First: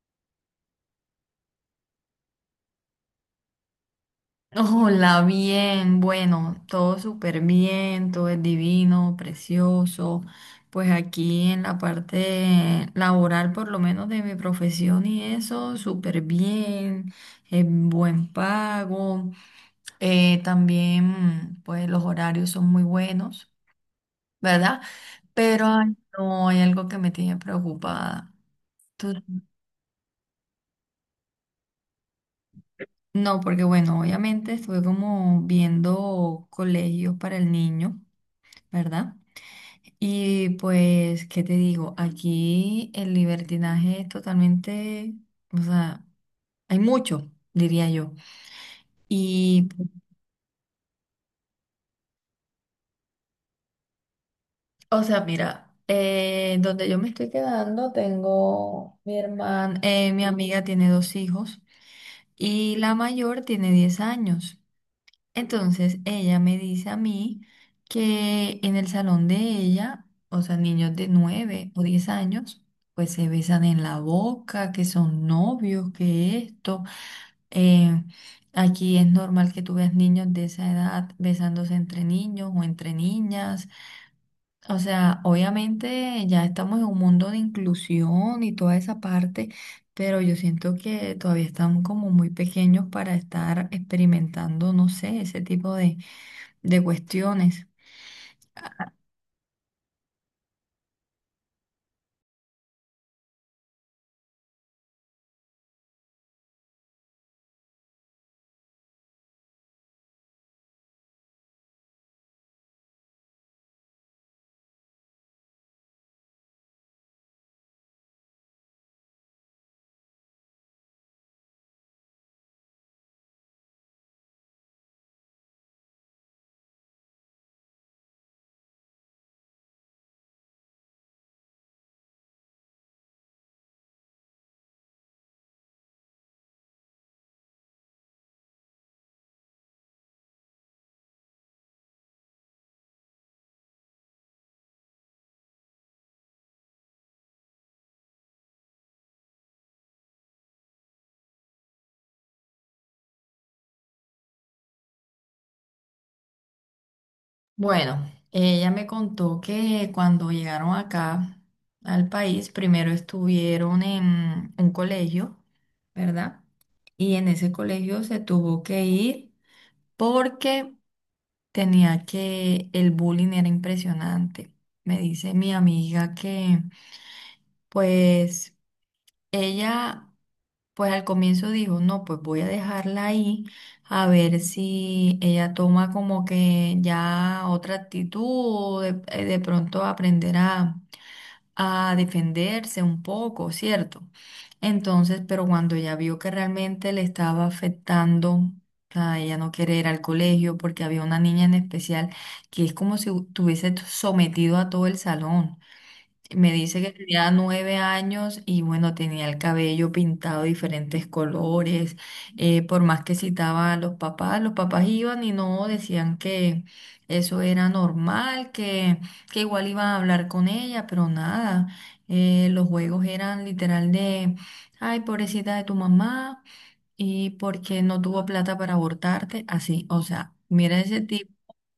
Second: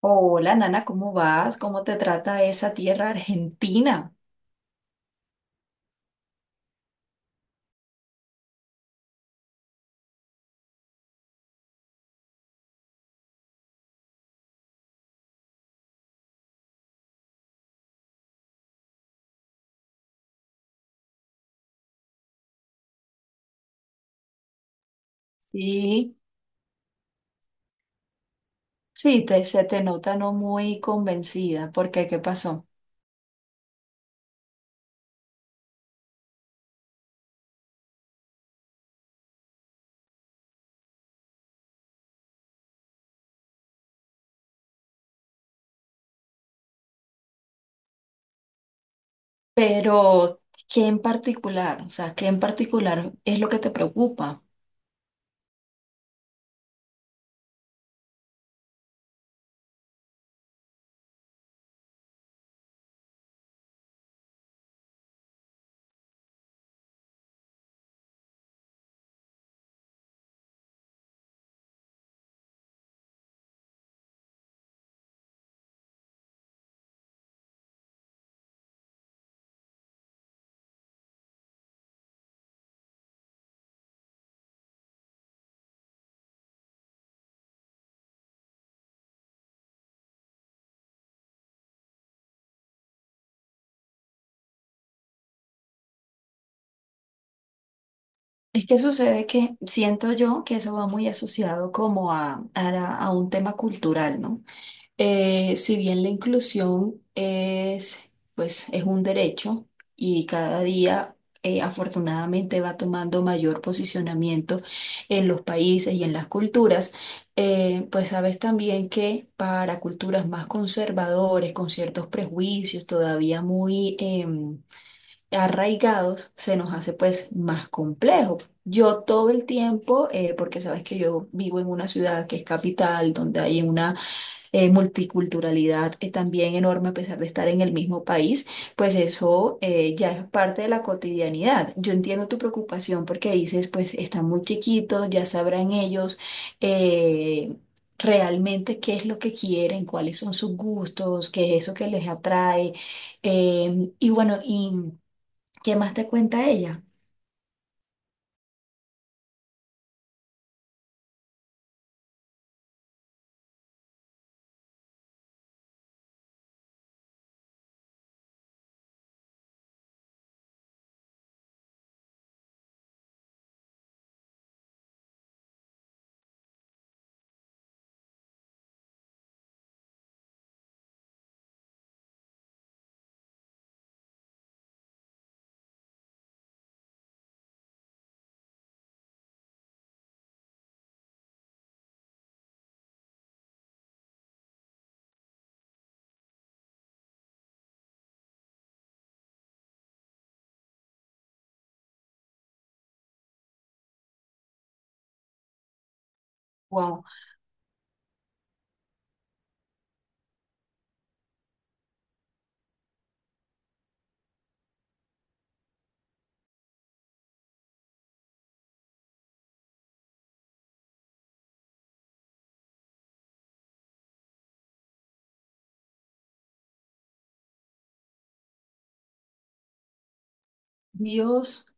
Hola, Nana, ¿cómo vas? ¿Cómo te trata esa tierra argentina? Hola, bien, bueno, todo súper bien, todo es divino, precioso. Pues aquí en la parte laboral, por lo menos de mi profesión y eso, súper bien, buen pago. También, pues los horarios son muy buenos, ¿verdad? Pero ay, Sí, no hay algo que me tiene preocupada. Tú- sí, se te nota no muy convencida, porque ¿Qué pasó? no, porque bueno, obviamente estuve como viendo colegios para el niño, ¿verdad? Y pues, ¿qué te digo? Aquí el libertinaje es totalmente, o sea, hay mucho, diría yo. Y, Pero, ¿qué en particular? O sea, ¿qué en particular es lo que te preocupa? o sea, mira, donde yo me estoy quedando, tengo mi hermana, mi amiga tiene dos hijos y la mayor tiene 10 años. Entonces ella me dice a mí que en el salón de ella, o sea, niños de 9 o 10 años, pues se besan en la boca, que son novios, que esto. eh, Aquí es normal que tú veas niños de esa edad besándose entre niños o entre niñas. O sea, obviamente ya estamos en un mundo de inclusión y toda esa parte, pero yo siento que todavía están como muy pequeños para estar experimentando, no sé, ese tipo de cuestiones. Es que sucede que siento yo que eso va muy asociado como a un tema cultural, ¿no? Si bien la inclusión es, pues, es un derecho y cada día afortunadamente va tomando mayor posicionamiento en los países y en las culturas, pues sabes también que para culturas más conservadores, con ciertos prejuicios todavía muy arraigados, se nos hace pues más complejo. Yo todo el tiempo, porque sabes que yo vivo en una ciudad que es capital, donde hay una multiculturalidad también enorme a pesar de estar en el mismo país, pues eso ya es parte de la cotidianidad. Yo entiendo tu preocupación porque dices, pues están muy chiquitos, ya sabrán ellos. eh, Realmente qué es lo que quieren, cuáles son sus gustos, qué es eso que les atrae. Y bueno, ¿y qué más te cuenta ella? Bueno, ella me contó que cuando llegaron acá al país, primero estuvieron en un colegio, ¿verdad? Y en ese colegio se tuvo que ir porque tenía que, el bullying era impresionante. Me dice mi amiga que, pues, ella pues al comienzo dijo, no, pues voy a dejarla ahí a ver si ella toma como que ya otra actitud o de pronto aprender a defenderse un poco, ¿cierto? Entonces, pero cuando ella vio que realmente le estaba afectando, o sea, ella no quiere ir al colegio porque había una niña en especial que es como si estuviese sometido a todo el salón. Me dice que Wow. tenía 9 años y bueno, tenía el cabello pintado de diferentes colores. Por más que citaba a los papás iban y no decían que eso era normal, que igual iban a hablar con ella, pero nada. Los juegos eran literal de, ay, pobrecita de tu mamá y porque no tuvo plata para abortarte, así. O sea, mira ese tipo, Dios,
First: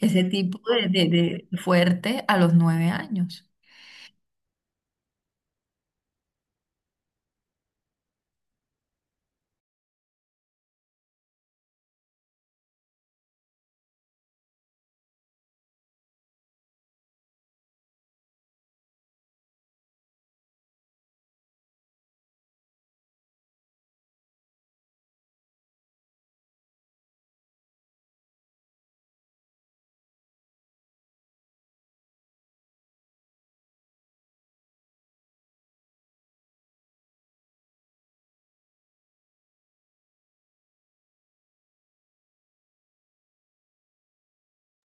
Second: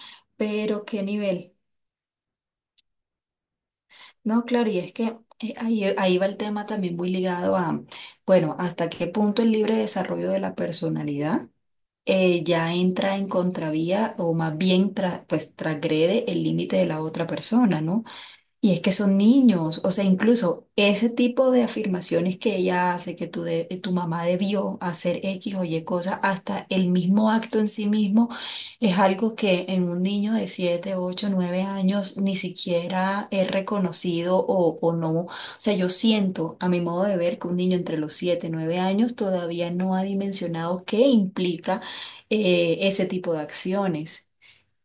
ese tipo pero de, qué de nivel. de fuerte a los 9 años. No, claro, y es que ahí va el tema también muy ligado a, bueno, hasta qué punto el libre desarrollo de la personalidad ya entra en contravía o más bien pues transgrede el límite de la otra persona, ¿no? Y es que son niños, o sea, incluso ese tipo de afirmaciones que ella hace, que tu mamá debió hacer X o Y cosa, hasta el mismo acto en sí mismo, es algo que en un niño de 7 8 9 años ni siquiera es reconocido o no. O sea, yo siento, a mi modo de ver, que un niño entre los 7 9 años todavía no ha dimensionado qué implica ese tipo de acciones.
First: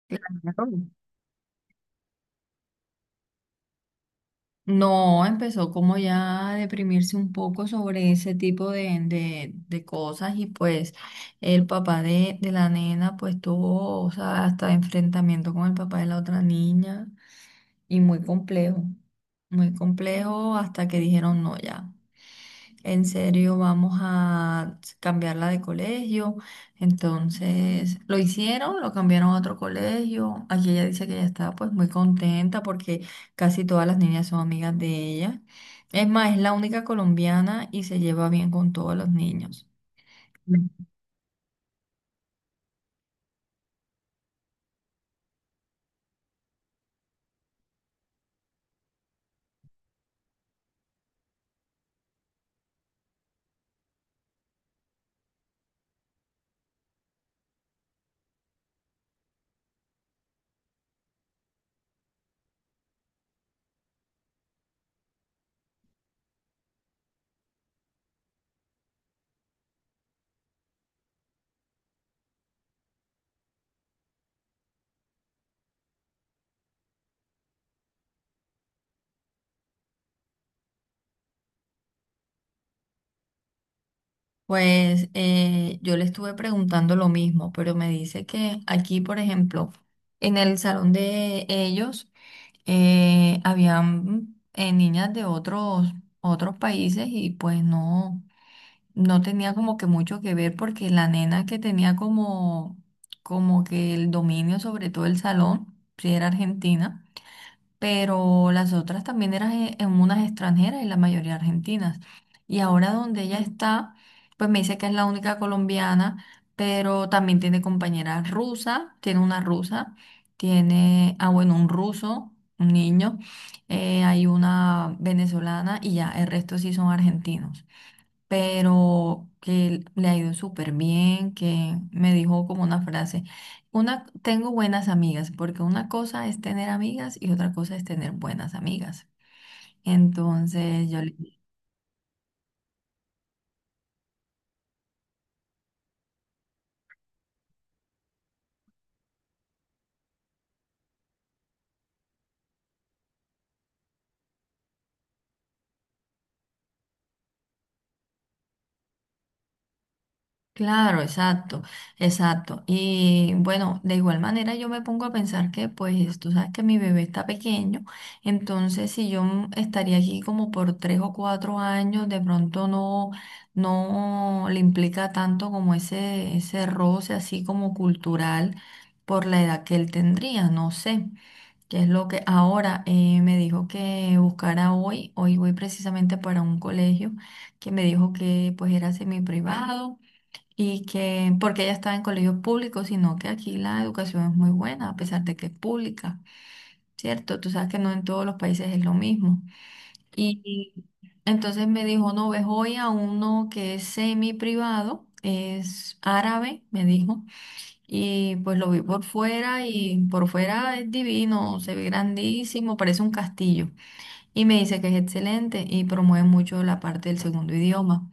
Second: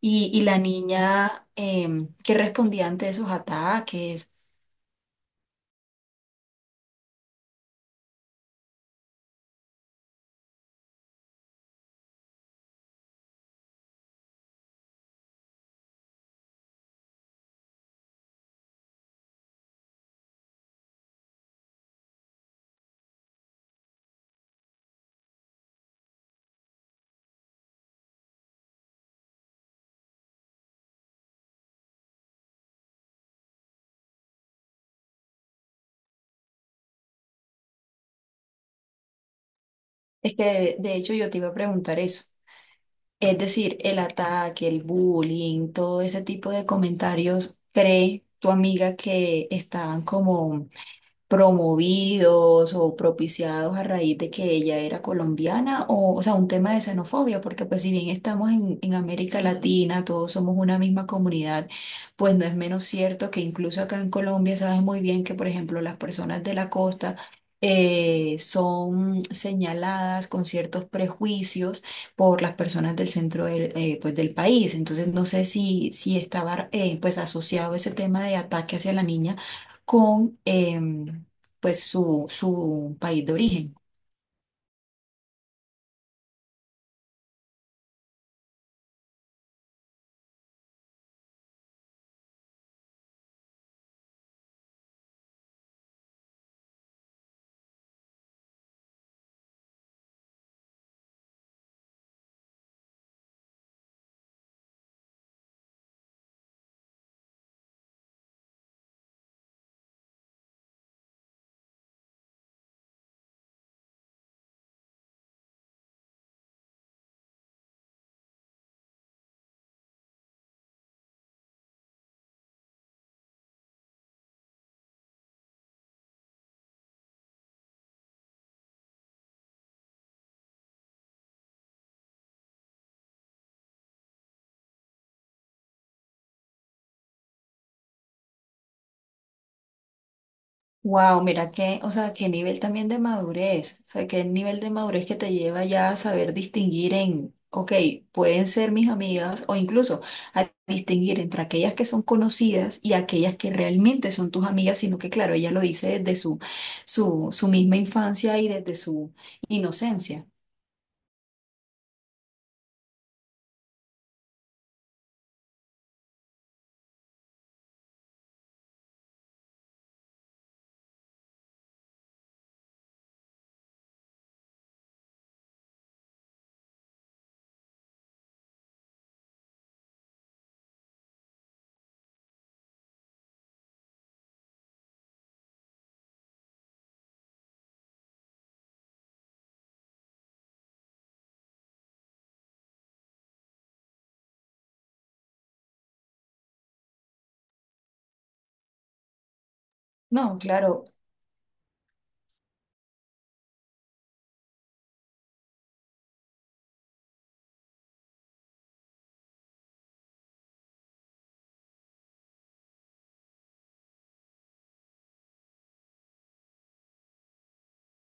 Y la Claro. niña, ¿que respondía ante esos ataques? No, empezó como ya a deprimirse un poco sobre ese tipo de cosas y pues el papá de la nena pues tuvo, o sea, hasta enfrentamiento con el papá de la otra niña y muy complejo hasta que dijeron no ya. En serio, vamos a cambiarla de colegio. Entonces, lo hicieron, lo cambiaron a otro colegio. Aquí ella dice que ella está pues muy contenta porque casi todas las niñas son amigas de ella. Es más, es la única colombiana y se lleva bien con todos los niños. Es que de hecho yo te iba a preguntar eso. Es decir, el ataque, el bullying, todo ese tipo de comentarios, ¿cree tu amiga que estaban como promovidos o propiciados a raíz de que ella era colombiana, o sea, un tema de xenofobia, porque pues si bien estamos en América Latina, todos somos una misma comunidad, pues no es menos cierto que incluso acá en Colombia sabes muy bien que, por ejemplo, las personas de la costa, son señaladas con ciertos prejuicios por las personas del centro pues, del país. Entonces, no sé si, estaba pues asociado ese tema de ataque hacia la niña con pues su país de origen. Pues yo le estuve preguntando lo mismo, pero me dice que aquí, por ejemplo, en el salón de ellos, habían niñas de otros países y pues no, no tenía como que mucho que ver porque la nena que tenía como que el dominio sobre todo el salón, si era argentina pero las otras también eran en unas extranjeras y la mayoría argentinas. Y ahora donde ella está, pues me dice que es la única colombiana, pero también tiene compañeras rusas, tiene una rusa, tiene, ah, bueno, un ruso, un niño, hay una venezolana y ya, el resto sí son argentinos pero que le ha ido súper bien, que me dijo como una frase, una, tengo buenas amigas, porque una cosa es tener amigas y otra cosa es tener buenas amigas. Entonces yo le. Wow, mira qué, o sea, qué nivel también de madurez, o sea, qué nivel de madurez que te lleva ya a saber distinguir en, ok, pueden ser mis amigas o incluso a distinguir entre aquellas que son conocidas y aquellas que realmente son tus amigas, sino que claro, ella lo dice desde su misma infancia y desde su inocencia. Claro, exacto, exacto. Y bueno, de igual manera yo me pongo a pensar que pues tú sabes que mi bebé está pequeño, entonces si yo estaría aquí como por 3 o 4 años, de pronto no, no le implica tanto como ese roce así como cultural por la edad que él tendría, no sé. Qué es lo que ahora me dijo que buscara hoy. Hoy voy precisamente para un colegio que me dijo que pues era semi privado y que porque ella estaba en colegios públicos, sino que aquí la educación es muy buena, a pesar de que es pública, ¿cierto? Tú sabes que no en todos los países es lo mismo. No, Y claro. entonces me dijo, no, ves hoy a uno que es semi privado. Es árabe, me dijo, y pues lo vi por fuera y por fuera es divino, se ve grandísimo, parece un castillo. Y me dice que es excelente y promueve mucho la parte del segundo idioma.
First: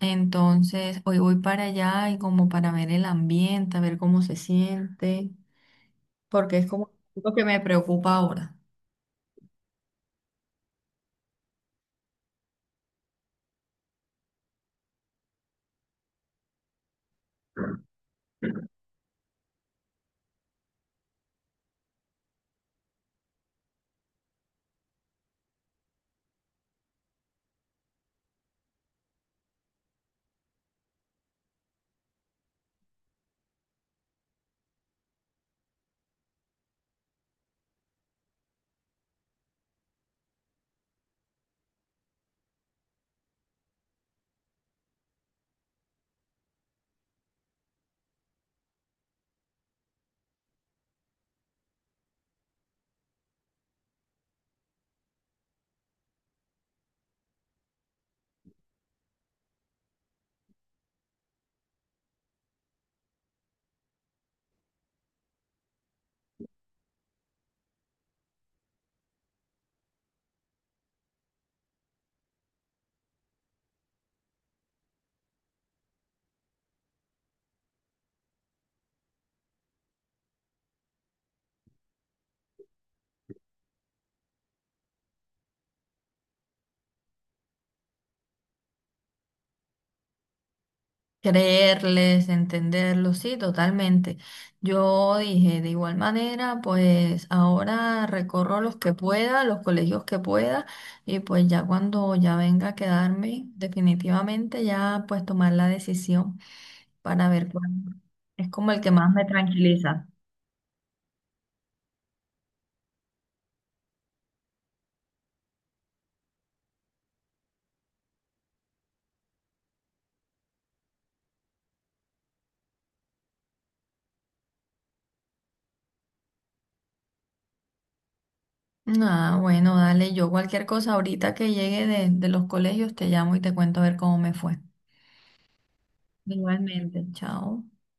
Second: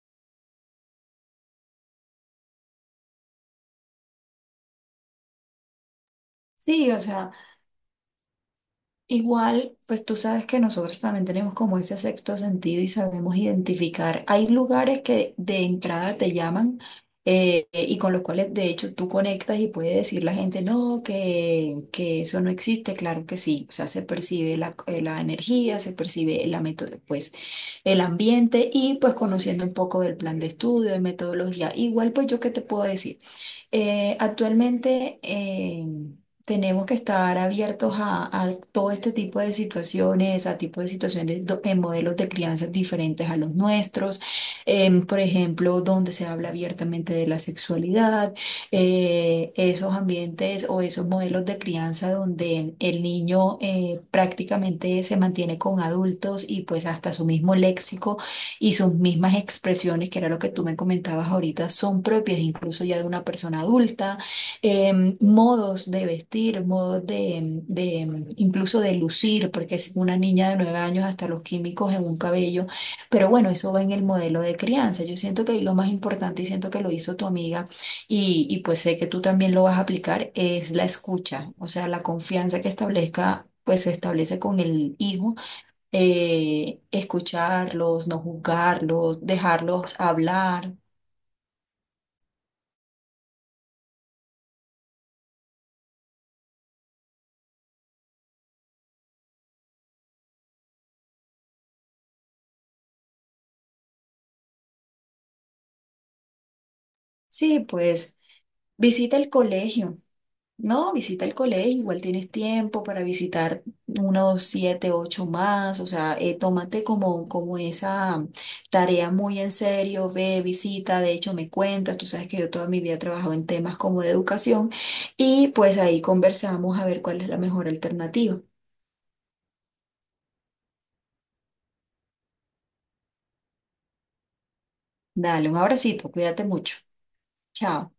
Entonces, hoy voy para allá y como para ver el ambiente, a ver cómo se siente, porque es Sí, como o sea. lo que me preocupa ahora. Igual, pues tú sabes que nosotros también tenemos como ese sexto sentido y sabemos identificar. Hay lugares que de entrada te llaman y con los cuales de hecho tú conectas y puede decir la gente, no, que eso no existe. Claro que sí, o sea, se percibe la energía, se percibe la pues, el ambiente y pues conociendo un poco del plan de estudio, de metodología. Igual, pues yo qué te puedo decir. Actualmente tenemos que estar abiertos a todo este tipo de situaciones, a tipo de situaciones en modelos de crianza diferentes a los nuestros, por ejemplo, donde se habla abiertamente de la sexualidad, esos ambientes o esos modelos de crianza donde el niño prácticamente se mantiene con adultos y pues hasta su mismo léxico y sus mismas expresiones, que era lo que tú me comentabas ahorita, son propias incluso ya de una persona adulta, modos de vestir, modos incluso de lucir, porque es una niña de 9 años hasta los químicos en un cabello, pero bueno, eso va en el modelo de crianza. Yo siento que ahí lo más importante y siento que lo hizo tu amiga y pues sé que tú también lo vas a aplicar, es la escucha, o sea, la confianza que establezca, pues se establece con el hijo escucharlos, no juzgarlos, dejarlos hablar. Creerles, entenderlos, sí, totalmente. Yo dije, de igual manera, pues ahora recorro los que pueda, los colegios que pueda, y pues ya cuando ya venga a quedarme, definitivamente ya pues tomar la decisión para ver Sí, cuál pues es como el que más visita me el colegio, tranquiliza. ¿no? Visita el colegio, igual tienes tiempo para visitar unos siete, ocho más, o sea, tómate como, como esa tarea muy en serio, ve, visita, de hecho me cuentas, tú sabes que yo toda mi vida he trabajado en temas como de educación y pues ahí conversamos a ver cuál es la mejor alternativa. Ah, bueno, dale, yo cualquier cosa ahorita que llegue de los colegios te llamo y te cuento a ver cómo me fue. Dale un abracito, cuídate mucho. Igualmente. Chao. Chao.